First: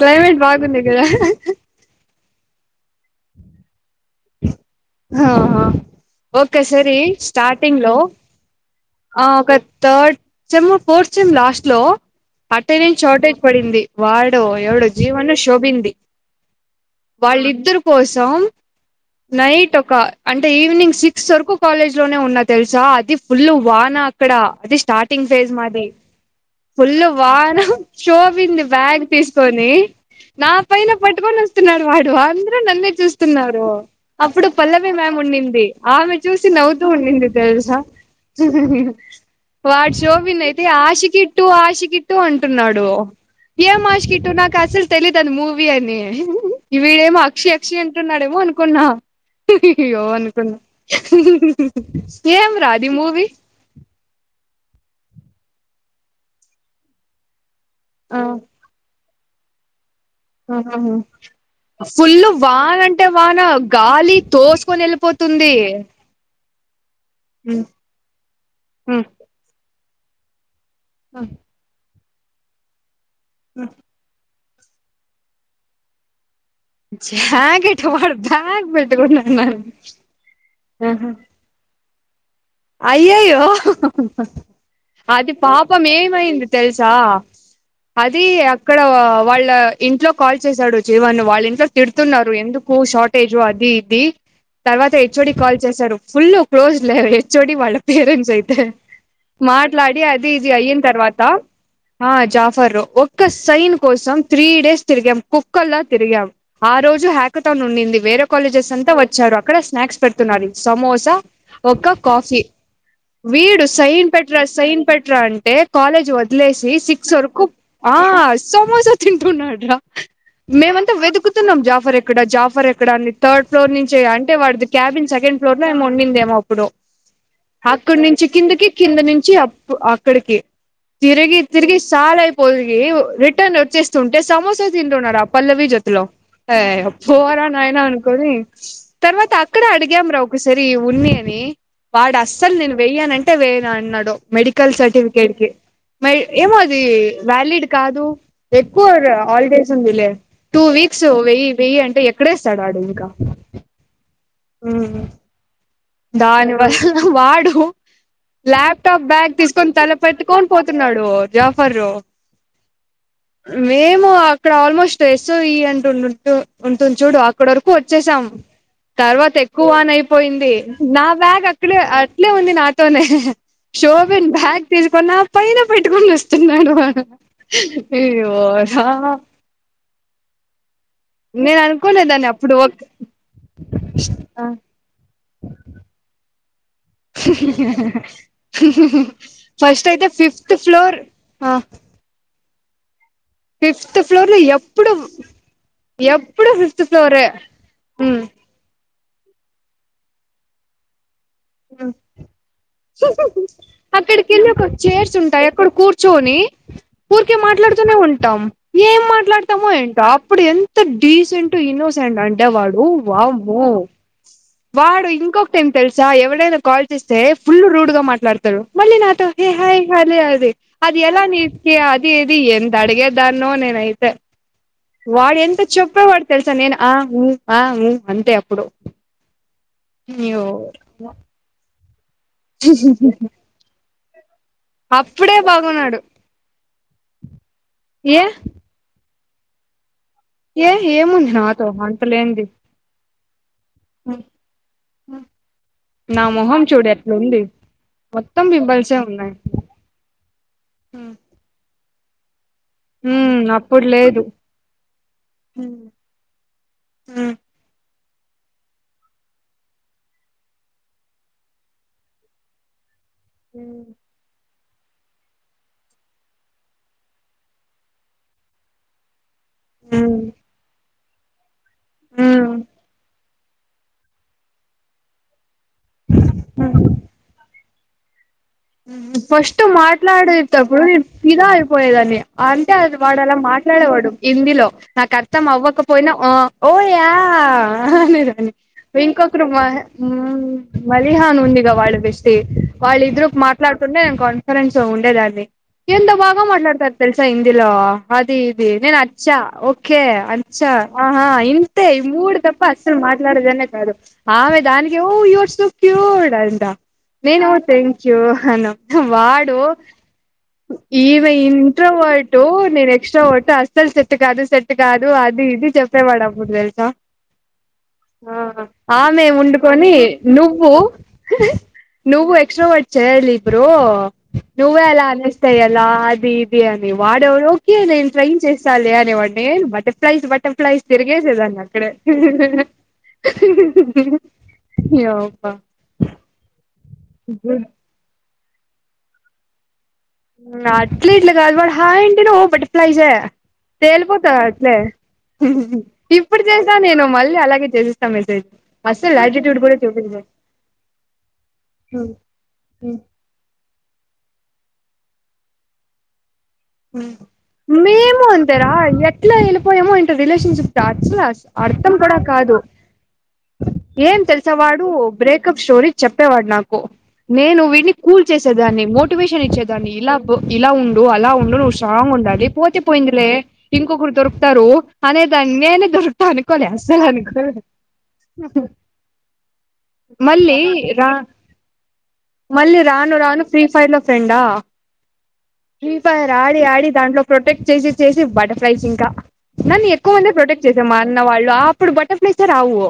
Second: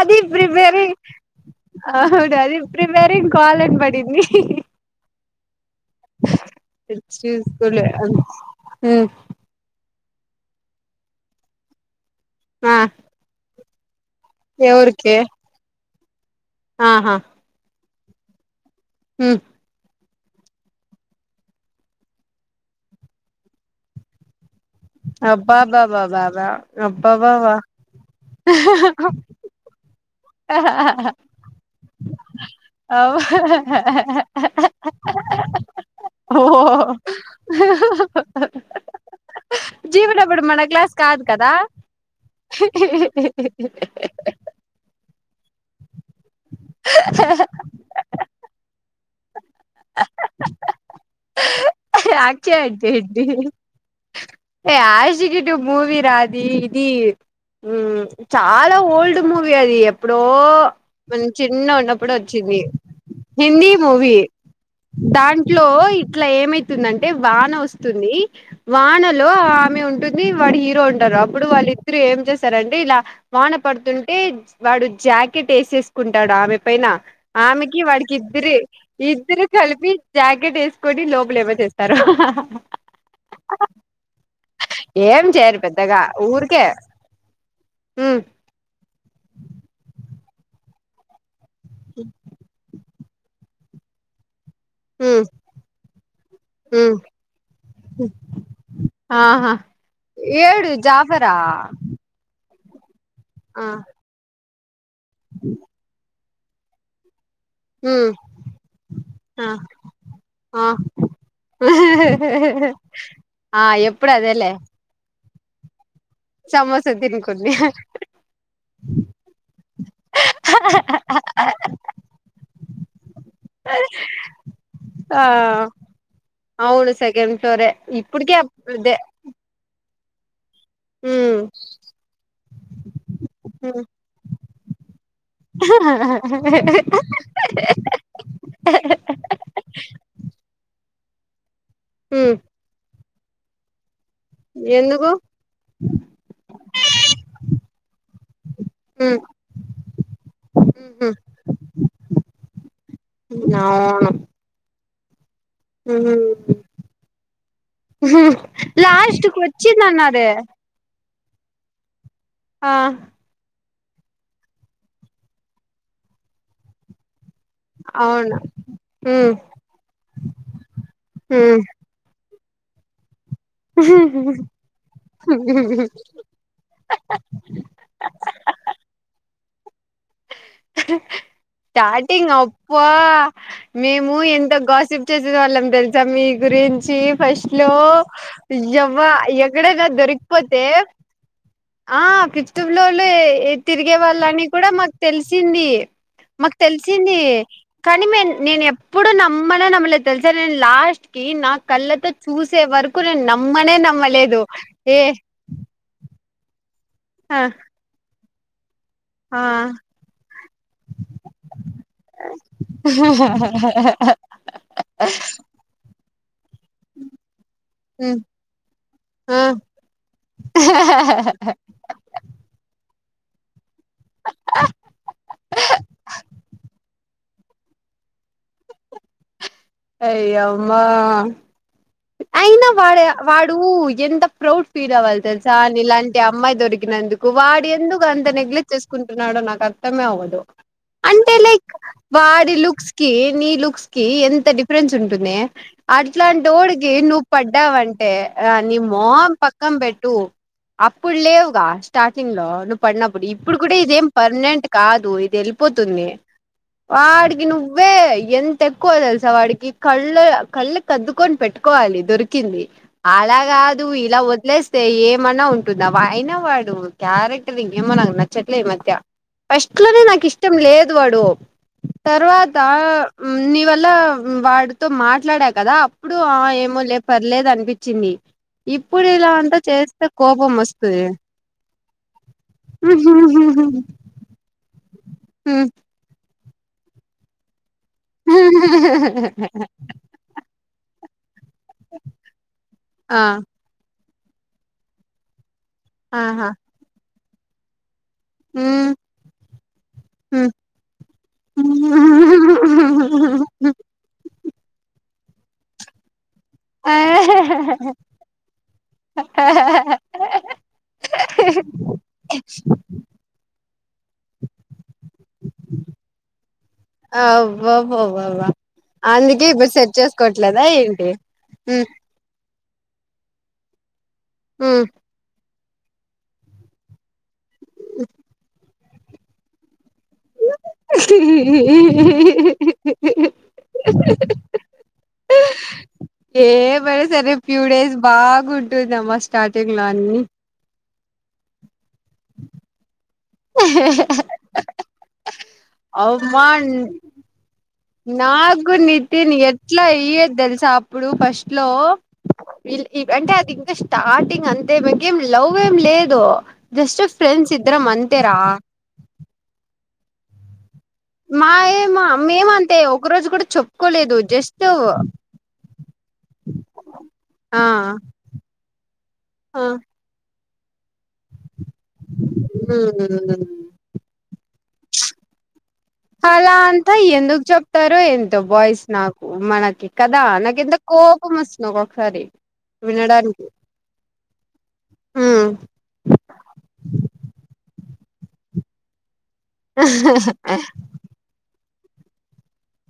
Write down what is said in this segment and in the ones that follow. అది క్లైమేట్ బాగుంది ప్రిపేరీ కదా అవు అది ప్రిపెరింగ్ కాలేజ్ పడింది ఆహా ఓక సరి స్టార్టింగ్ చూసుకోలే లో ఆ ఒక third sem fourth sem last లో ఆ అట్టనేస్ షార్టేజ్ పడింది వాడు ఎవడు ఎవరికి జీవన్ శోభింది ఆహా వాళ్ళిద్దరు కోసం నైట్ ఒక అంటే ఈవినింగ్ సిక్స్ వరకు కాలేజ్ లోనే ఉన్నా తెలుసా అది ఫుల్ వాన అక్కడ అదిస్ స్టార్టింగ్ ఫేజ్ మాది అబ్బాబ్బాబ్బాబ్బా ఫుల్ అబ్బాబ్బాబ్బా వాన శోబింది బ్యాగ్ తీసుకొని నా పైన పట్టుకొని వస్తున్నాడు వాడు అందరు నన్నే అవ్ చూస్తున్నారు అప్పుడు పల్లవి మ్యమ్ ఉన్నింది ఆమె ఓ చూసి నవ్వుతూ ఉన్నింది తెలుసా వాడు జీవన్ అప్పుడు శోభిన్ మన అయితే క్లాస్ కాదు ఆషికి టు కదా ఆషికి టు అంటున్నాడు ఎం ఆషికిట్టు నాకు అసలు తె తెలీదని మూవీ అని ఈ వీడేమో అక్షి అక్షి అంటున్నాడేమో అనుకున్నా యాక్ట్ ఏం రా అది మూవీ చేయండి ఏ ఆషికీటు మూవీ రాది ఇది ఆ చాలా మ్ ఓల్డ్ మూవీ అది ఎప్పుడో ఆహా మేం చిన్న ఉన్నప్పుడు ఫుల్ వచ్చింది వాన అంటే వాన హిందీ గాలి మూవీ తోసుకొని వెళ్ళిపోతుంది దాంట్లో ఇట్ల ఏమీ వస్తుందంటె వాన హ్మ్ వస్తుంది హ్మ్ వానలో ఆమె ఉంటుంది వాడి ఇంట్లో ఉంటారు హ్మ్ అప్పుడు వాళ్ళిద్దరు ఏం చేస్తారంటే ఇలా వాన పడుతుంటే వాడు జాకెట్ ఎసేసుకుంటాడు ఆమె పైన ఆమెకి జాకెట్ వాడు వాడికిద్దరె బ్యాగ్ ఇద్దురు పెట్టుకున్నాన్నాను కలిపి జాకెట్ ఎసుకొని లోపల ఏవో చేస్తారు అయ్యయో ఏం అది చేయరు పాపం పెద్దగా ఏమయింది ఊరికే తెలుసా ఉమ్ అది అక్కడ వాళ్ళ ఇంట్లో కాల్ చేశాడు జివన్ వాళ్ళు ఇంట్లో తిడుతున్నారు ఎందుకు షార్టేజ్ అది ఇది తర్వాత ఉమ్ హెచ్ఓడి కాల్ చేశారు ఫుల్ క్లోజ్ లే ఉమ్ కానీ వాళ్ళ పేరెంట్స్ అయితే ఆహా మాట్లాడి అది ఇది ఏడు అయిన తర్వాత జాఫరా ఆ ఆఫర్ ఒక్క ఆ సైన్ కోసం త్రీ డేస్ తిరిగాం కుక్కలా తిరిగాం ఆ రోజు హా ఒకటని ఉన్నింది ఉమ్ వేరే కాలేజెస్ అంతా వచ్చారు ఆ అక్కడ స్నాక్స్ పెడుతున్నారు ఆ సమోసా ఒక ఆ వీడు సైన్ ఎప్పుడు పెట్రా అదేలే సైన్ పెట్రా అంటే కాలేజ్ వదిలేసి సమోసా సిక్స్ వరకు తినుకుంది ఆ సమోసా తింటున్నాడ్ రా మేమంతా వెతుకుతున్నాం జాఫర్ ఎక్కడ జాఫర్ ఎక్కడా అని థర్డ్ ఫ్లోర్ నుంచి అంటే వాడిది క్యాబిన్ ఆ సెకండ్ సెకండ్ ఫ్లోర్లో ఎమో ఉన్నిందేమో అప్పుడు అవును సెకండ్ ఫ్లోరే అక్కడి నుంచి ఇప్పుటికే కిందికి అదే కింది నుంచి అప్పు అక్కడికి తిరిగి ఉమ్ తిరిగి సాల్ అయిపోయి రిటర్న్ ఉమ్ వచ్చేస్తుంటే సమోసా తింటున్నారు ఆ పల్లె ఆ పోరా నాయనా అనుకని తర్వాత అక్కడే అడిగాంరా ఒకసారి ఉన్ని వాడు ఉమ్ అస్సలు నేను వెయ్యానంటే వేయను అన్నాడు మెడికల్ ఎందుకు సర్టిఫికేట్ కి మరి ఏమోది వ్యాలిడ్ కాదు ఎక్కువ ఉమ్ హాలిడేస్ ఉంది లే టూ వీక్ విక్స్ ఉహు వెయ్యి వెయ్యి అంటే ఎక్కడేస్తాడు ఆడు ఇంకా అవును ఉహు దానివల్ల వాడు ల్యాప్టాప్ లాస్ట్ బ్యాగ్ కు తీసుకొని తల వచ్చిందన్నారే పెట్టుకొని పోతున్నాడు జాఫరు ఆ మేము అక్కడ ఆల్మోస్ట్స్మో ఎస్వి అంటూ ఉన్ ఉంటుంది చూడు ఇక్కడ వరకు వచ్చేసాం అవును తర్వాత ఉమ్ ఎక్కువ వానయిపోయింది నా బ్యాగ్ ఉమ్ అక్కడే అట్లే ఉంది నాతోనే శోబిన్ బ్యాగ్ తిసుకున్న పైన పెట్టుకుని వస్తున్నాడు అయ్యో పోరా అనుకోలేదాన్ని స్టార్టింగ్ అప్పుడు అప్ప మేము ఎంత గాసిప్ చెసేసే వాళ్ళం తెలుసా మీ గురిం వచ్చి ఫస్ట్ లో యవ్వ ఎక్కడెగా ఫస్ట్ అయితే ఫిఫ్త్ దొరికిపోతే ఫ్లోర్ ఆ ఫిఫ్త్ ఫ్లోర్ లో తిరిగే ఫిఫ్త్ ఫ్లోర్ లో వాళ్ళని కూడా ఎప్పుడు మాకు తెలిసింది ఎప్పుడు మాకు ఫిఫ్త్ తెలిసింది ఫ్లోరే కానీ మే నేను ఎప్ ఇప్పుడు నమ్మలె నమ్మలేద్ తెలుసా నేను లాస్ట్ కి నా కళ్ళతో చూసే వరకు నేను నమ్మనే అక్కడికి నమ్మలేదు వెళ్ళి ఒక ఏ చైర్స్ ఉంటాయి అక్కడ కూర్చొని ఊరికే ఆ మాట్లాడుతూనే ఉంటాం ఏం మా ఆ మాట్లాడతామో ఏంటో అప్పుడు ఎంత డీసెంట్ ఇన్నోసెంట్ అంటే వాడు వామ్మో వాడు ఇంకొకటి ఏం తెల్సా ఎవ్వడైన కాల్ చేస్తే ఫుల్ రూడ్ గా ఉమ్ మాట్లాడతారు మళ్ళీ నాతో ఆ హే హాయ్ హలి అది ఎలా అని కె అది ఇది ఎంత అడిగే దాన్నో నేనైతే వాడెంత చెప్పే వాడు తెలుసా నేను ఆ ఉఊ ఆ ఊ అంతే అప్పుడు అయ్యో అయ్యమ్మా అయినా వాడ వాడు ఎం ప్రౌడ్ ఫీల్ అవ్వాలి అప్పుడే తెల్సా ని బాగున్నాడు లాంటి అమ్మాయి దొరికినందుకు వాడేందుకు ఏ అంత నెగ్లెక్ట్ చేసుకుం న్నాడో నాకు అర్థమే అవ్వదు ఏ ఏముంది అంటే నాతో లైక్ అంతలేంది వాడి లుక్స్ కి నీ లుక్స్ కి ఎంత డిఫరెన్స్ ఉంటుంది నా మొహం అట్లాంటోడి చూడు నువ్వు ఎట్లుంది పడ్డావంటే మొత్తం ఆ నీ పింపుల్సే మొహం ఉన్నాయి పక్కం పెట్టు అప్పుడు లేవుగా స్టార్టింగ్ లో నువ్వు పడినప్పుడు ఉమ్ ఇప్పుడు కూడా అప్పుడు ఇదేం లేదు పర్మనెంట్ కాదు ఇది వెళ్ళిపోతుంది ఉమ్ వాడికి నువ్వే ఎంత ఎక్కువ తెలుసా వాడికి కళ్ళే కళ్ళు కద్దుకొని పెట్టుకోవాలి దొరికింది అలాగాదు ఇలా వద్లేస్ తె ఏమన్నా ఉంటుందా వ అయినా వాడు క్యారెక్టర్ ఏమన్నా ఎమో నాకు నచ్చట్లే ఈ మధ్య ఫస్ట్ లోనే నాకు ఇష్టం లేదు వాడు ఉమ్ తర్వాత నీ వల్ల వాడితో మాట్లాడా కదా అప్పుడు ఆ ఏమో లే పర్లేదు అనిపించింది ఇప్పుడు ఇలా అంతా ఫస్ట్ చేస్తే కోపం మాట్లాడేటప్పుడు వస్తది నేను ఫిదా అయిపోయేదాన్ని అంటే అది వాడలా మాట్లాడేవాడు హిందీలో నాకు అర్థం అవ్వకపోయినా ఒ ఓ యా అనేదాన్ని వింకొకరు మా మదిహ అని ఉందిగా వాళ్ళ బెస్టి వాళ్ళు ఆ ఇద్దరు మాట్లాడుతుంటే నేను కాన్ఫిరెన్స్ ఉండేదాన్ని ఎంత బగా ఆహా మాట్లాడుతారు తెలుసా హిందీలో అదే ఇది నేను అచ్చ ఓకే అచ్చా ఆహ ఇంతే ఈ మూడు దప్ప అస్సల్ మ మాట్లాడేదానే కాదు ఆమె దానికి ఓ యూర్ సో క్యూర్ అంట నేను టెన్ యో వన్నెమ్మ వాడు ఈమే ఇంట్రోవర్టు నేను ఎక్స్ట్రోవర్టు అస్సలు సెట్ కాదు సెట్ కాదు అది ఇది చెప్పేవాడు అప్పుడు తెల్సా అబ్బబ్బబ్బ ఆమె అందుకే ఇప్పుడు సెట్ ఉండుకొని చేసుకోవట్లేదా నువ్వు ఏంటి హ్మ్ నువ్వు ఎక్సట్రోవర్ట్ చేయాలి బ్రో హ్మ్ నువ్వే అలా అనేస్ తెయలా అది ఇది అని వాడేవడోకి నేను ట్రైన్ చేస్ సల్లి అనేవాన్నీ బటర్ఫ్లైస్ బటర్ఫ్లైస్ బటర్ఫ్లై తిరిగేసే దాన్ని అక్కడే ఏమబ్బ ఏమైన సరే ఫ్యూ డేస్ బాగా ఉంటుంది అమ్మ స్టార్ట్ంగ్ అట్లే ఇల కాదు హాయ్ అంటేనే ఓ బటర్ఫ్లైస్ ఏ తెల్పోత అట్లే ఇప్పుడు అమ్మా చేశ్న నేను మళ్ళీ అలాగే చేసిస్తా మెసేజ్ నాకు అస్సల్ నితిన్ యాటిట్యూడ్ కూడా ఎట్లా చూపిచను అయ్యేది తెలుసా అప్పుడు ఫస్ట్ లో అంటే అది ఇంకా స్టార్టింగ్ అం కేం లవ్ ఏం లేదు జస్ట్ ఫ్రెండ్స్ ఇద్దరం మేము అంతేరా ఎట్లా ఎళ్ళిపోయామో ఎంటో రిలేషన్షిప్ అచ్చిన అస్ మా అర్థం ఏమ కూడా కాదు మేమంతే ఒక రోజు కూడా చెప్పుకోలేదు ఏం తెలుస జస్ట్ వాడు బ్రేకప్ షో రి చెప్పేవాడు నాకు నేను ఆ వీటిని కూల్ చేసేదాన్ని మోటివేషన్ ఆ ఇచ్చేదాన్ని ఇలా ఇలా ఉండు అలా ఉండు నువ్ స్ట్రాంగ్ ఉండాలి పోతేపోయిందిలే ఇంకొకరు దొరుకుతారు అనే దాన్ని నేను అలా అంత ఎందుకు చెప్తారు ఎంటో బాయ్స్ నాకు మనకి కదా మళ్ళీ నాకెంత కో రా కోపం ఒస్తుంది ఒక్కొక్కసారి మళ్ళీ రాను రాను వినడానికి ఫ్రీ ఫైర్ లో ఫ్రెండా ఉమ్ ఫ్రీ ఫైర్ ఆడి ఆడి దాంట్లో ప్రొటెక్ట్ చేసి చేసి బటర్ ఫ్రైస్ ఇంకా నన్ను ఎక్కువ అంటే ప్రొటెక్ట్ చేసా మా అన్న వాళ్ళు అప్పుడు బటర్ఫ్లై రావు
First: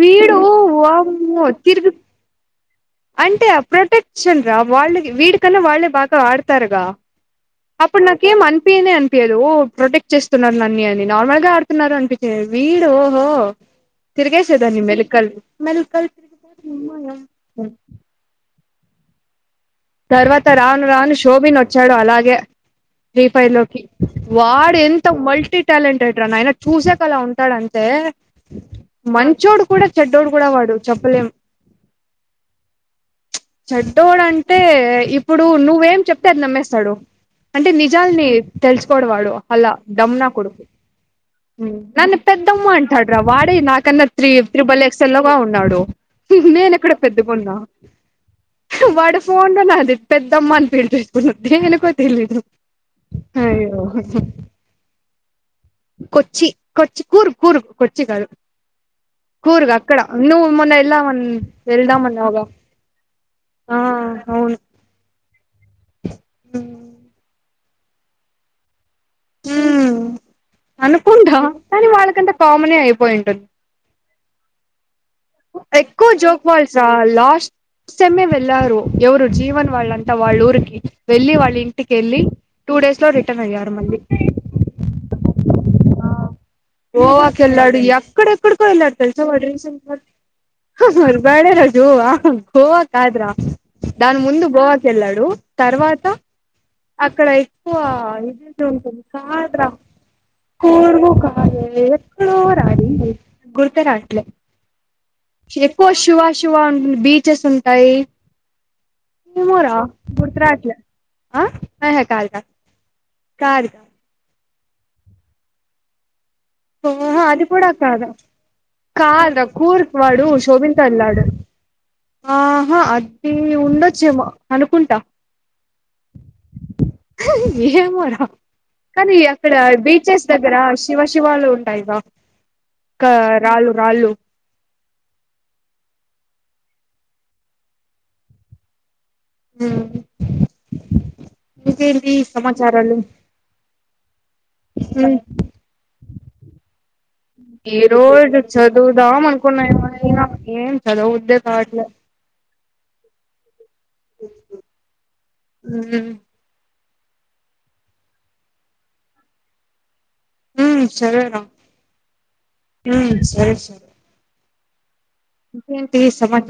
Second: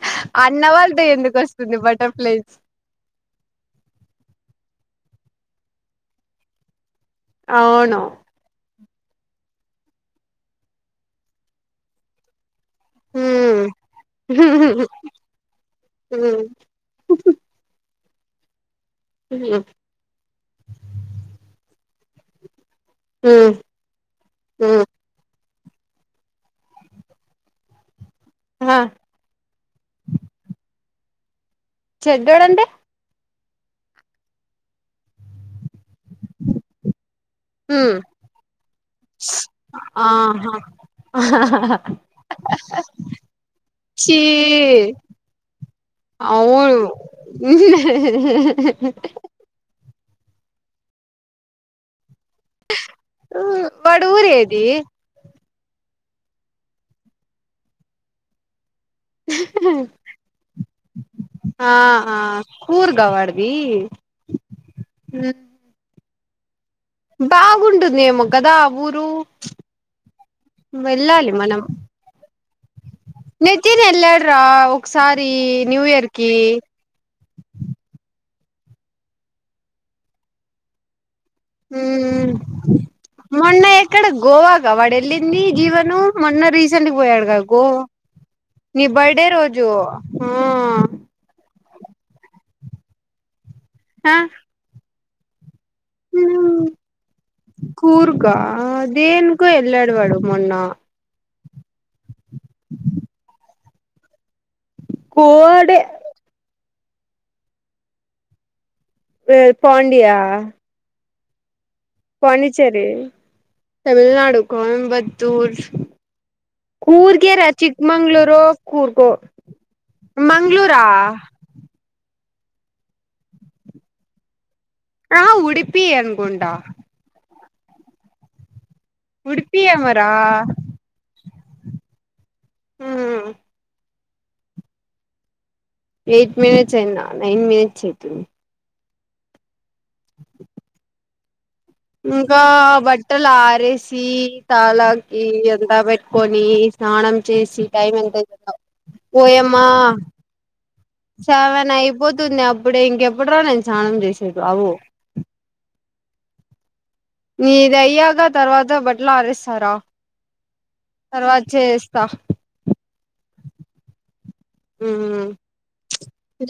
వీడు అన్న వాళ్ళతో ఎందుకు వామ్మో వస్తుంది తిరిగి బటర్ఫ్లైస్ అంటే ప్రొటెక్షక్షన్ రా వాళ్ళ వీడికన్నా వాళ్ళే బాగా ఆడతారుగా అవును అప్పుడు నాకేం అం అనిపియనే అనిపియదు ప్రొటెక్ట్ చేస్తున్నారు అన్నీ అని నార్మల్ గా ఆడుతున్నారు అనిపించింది వీడు ఓహో ఉమ్ తిరిగేసేదాని మెలకళ్ మెలకళ్ ఉమ్ హు తర్వాత రాను రాను షోభిన్ వచ్చాడు అలాగే ఫ్రీ ఫైర్ ఉమ్ లోకి వాడు ఉమ్ ఎంత మల్టీ టాలెంటెడ్ రా నయన చూసాక అలా ఉంటాడంతే ఆ మంచోడు కూడా చెడ్డోడు కూడా వాడు చెప్పలేం చెడ్డోడంటే చెడ్డోడు అంటే ఇప్పుడు నువ్వేం చెప్తే అది నమ్మేస్తాడు అంటే ఉమ్ నిజాలని తెలుసుకోవడ వాడు అలా దమున్న ఆహా కొడుకు ఉ నన్ను పెద్దమ్మ అంటాడు రా వాడే నాకన్నా చీ త్రి త్రిబల్ ఎక్స్ లోగా ఉన్నాడు నేను అవును ఎక్కడ పెద్దగున్న వాడు ఫో పొన్నది అది పెద్దమ్మ అని పిలిచి చేసు తెలీదు అయ్యో వాడు ఊరేది కొచ్చి కొచ్చి కూరు కూరు కొచ్చి కాదు కూర్గా అక్కడ ను మొన్న ఎల్వాన్ ఆ ఏళదాం ఆ మన్నావుగ కూర్గా వాడిది అ అవును టుందేమో కదా ఊ ఉమ్ వెళ్ళాలి అనుకుందా మనం కానీ వాళ్ళకంత కామనే అయిపోయి ఉంటుంది రావో ఎక్కువ జోక్ వాల్స లాస్ట్ సెమీవే లారు ఎవరు జీవన్ వాళ్ళంతా వాళ్ళ ఊరికి వెళ్ళి వాళ్ళఇంటికేళ్ళి మ్మ్ టూ డేస్ లో రిటర్న్ మొన్న అయ్యారు మళ్ళీ ఎక్కడ గోవాగా వాడు వెళ్ళింది జీవను అ మొన్న రీసెంట్గా పోయాడుగా గోవాకి గో వెళ్ళాడు ఎక్కడెక్కడికో నీ వెళ్ళాడు బర్త్డే తెలుసా వాడు రోజు రీసెంట్ మర్ బాడే రాజు గోవ కాద్ర ఆ దాని ముందు బ్రో వా ఎళ్ళాడు తర్వాత అక్కడ ఎక్కువ ఇ కూర్గా ఉంటుంది దేనికో కాద్ర వెళ్ళాడు వాడు మొన్న కోరుగు కాలే ఎక్కడోర అది గుర్తు రాట్లే కోడే ఎక్కువ శువా శువా ఉంట బీచెస్ ఉంటాయి ఏమో ర గుర్తు రాట్లే ఆ ఆహా కాదు కాదు పాండిచెర్రీ కాదు తమిళనాడు కోయంబత్తూర్ అహా అది కూడా కాదు కాదా కూర్కి వాడు శోభిన్ తో వెళ్ళాడు ఆహా అది ఉండొచ్చేమో అనుకుంటా ఆ ఉడిప్పి అనుకుంటా హి ఏమో రా కానీ అక్కడ ఉడిపి ఏమరా బీచెస్ దగ్గర శివ వాళు ఉంటాయిర కా మ్మ్ రాళ్ళు రాళ్ళు ఎయిట్ మినిట్స్ అయినా నైన్ మినిట్స్ అయితుంది. హ్మ్ ఇంకా సమాచారాలు బట్టలు ఆరేసి ఉమ్ తలకి ఎండబెట్ కొని స్నానం చేసి ఈ టైం ఎంత రోజు అయితుందో చదువుదాం అనుకున్నా ఓయమ్మా ఏమైనా ఏం చదవబుద్దే సెవెన్ కావట్లే అయిపోతుంది అబ్ ఇప్పుడే ఇంకెప్పుడు రా నేను సానం చేసేది అవో హ్మ్ నీది అయ్యాక తర్వాత బట్టలు అరెస్తారు ఉమ్ తర్వాత చేస్తా హ్మ్ సరే సరే మ్మ్ ఇంకేం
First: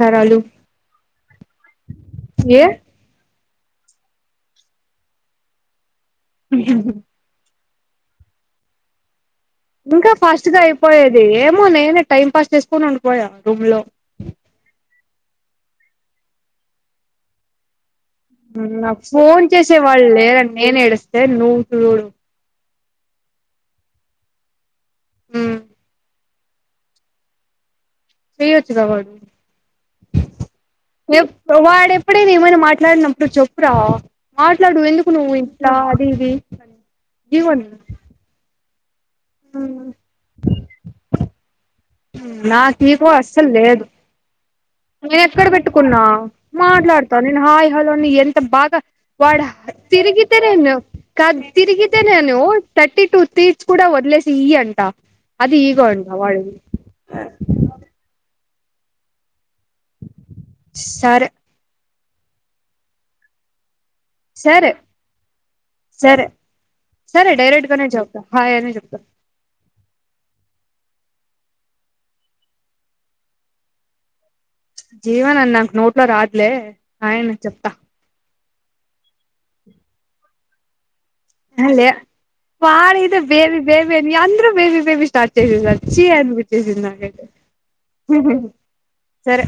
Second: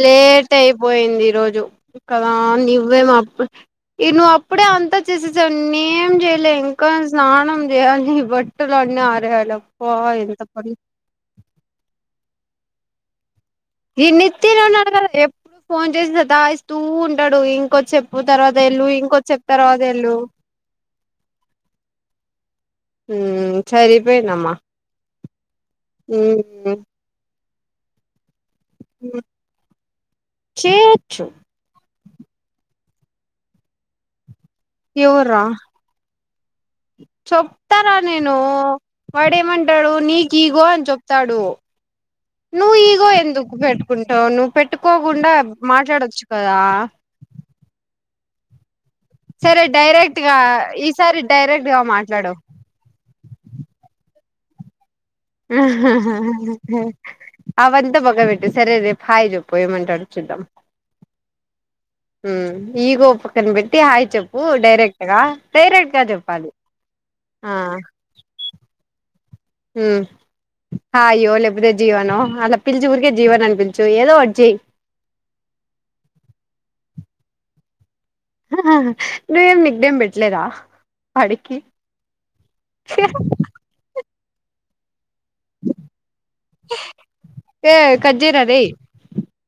లేట్ అయిపోయింది ఈరోజు కదా ఏ నువ్వే మా ఈ నువ్ అప్పుడే అంతా చేసేసావు. నేనేమ్ చెయలే ఇంకా స్నానం చేయాలి బట్టులు అన్ని ఆరేయాలి. అబ్బా ఇంకా ఎంత ఫాస్ట్ గా పని అయిపోయేది. ఏమో నేనే టైం పాస్ చేసుకొని ఉండిపోయా రూమ్ లో ఇన్ని తినే ఉన్నాడు కదా ఎప్పుడు ఫోన్ చేసి సత్తాఇస్తూ ఉంటాడు ఇంకొద్దిసేపు హ్మ్ నాకు ఫోన్ చేసే వాళ్ళు లేరని నేను ఏడుస్తే నువ్వు చూడు హ్మ్ సరిపోయిందమ్మ హ్మ్ ఉ చేయొచ్చు గ వాడు చేయొచ్చు ఎప్పుడు వాడేప్ డ్ అప్పుడే ఏమైనా మాట్లాడినప్పుడు చెప్పురా మాట్లాడు ఎందుకు నువ్వు ఎవర్రా ఇట్లా అది ఇది చెప్తారా నేను వాడేమంటాడు నీకు ఇగో అని చెప్తాడు నువ్వు నాక్ ఇగో ఈగో అసల్ ఎందుకు లేదు పెట్టుకుంటావు నువ్వు నేను పెట్టుకోకుండా ఎక్కడ పెట్టుకున్నా మాట్లాడొచ్చు కదా మాట్లాడతాను నేను హాయి హాలోని ఎంత బాగా వాడ సరే డైరెక్ట్ గా తిరిగితే నేను ఈసారి క డైరెక్ట్ గా మాట్లాడు తిరిగితేనేను థర్టీ టూ తీత్స్ కూడా వదిలేస్ ఈ అంట అది ఈగో అంట వాడిది హహహ అవి అంత పక్కన పెట్టు సరే రేపు హాయ్ చెప్పు పోయమం అంటాడో చూద్దాం సరే హ్మ్ ఈగో పక్కన పెట్టి హాయి చెప్పు సరే డైరెక్టుగా డైరెక్టుగా సరే చెప్పాలి. సరే డైరెక్ట్ గానే చెప్తా హాయ్ అనే చెప్తా హ్మ్ హాయో లేపోతే జీవనో అలా పిలిచి ఊరికే జీవన్ అని పిల్చు ఏదో ఒకటి చెయ్ జీవనన్న నాకు నోట్లో రావట్లే హాయ్ అనే చెప్తా హాహా నువేం నిక్నేమ్ పెట్టలేదా వాడికి హ లే వాడ్ ఏందో బేబీ బేబీ అని అందరు బేబీ బేబీ స్టార్ట్ స్టార్ట్ చేసేసారు చి అనిపించింది నాక్ అయితే ఏ కట్ చేయరా రేయ్ సరే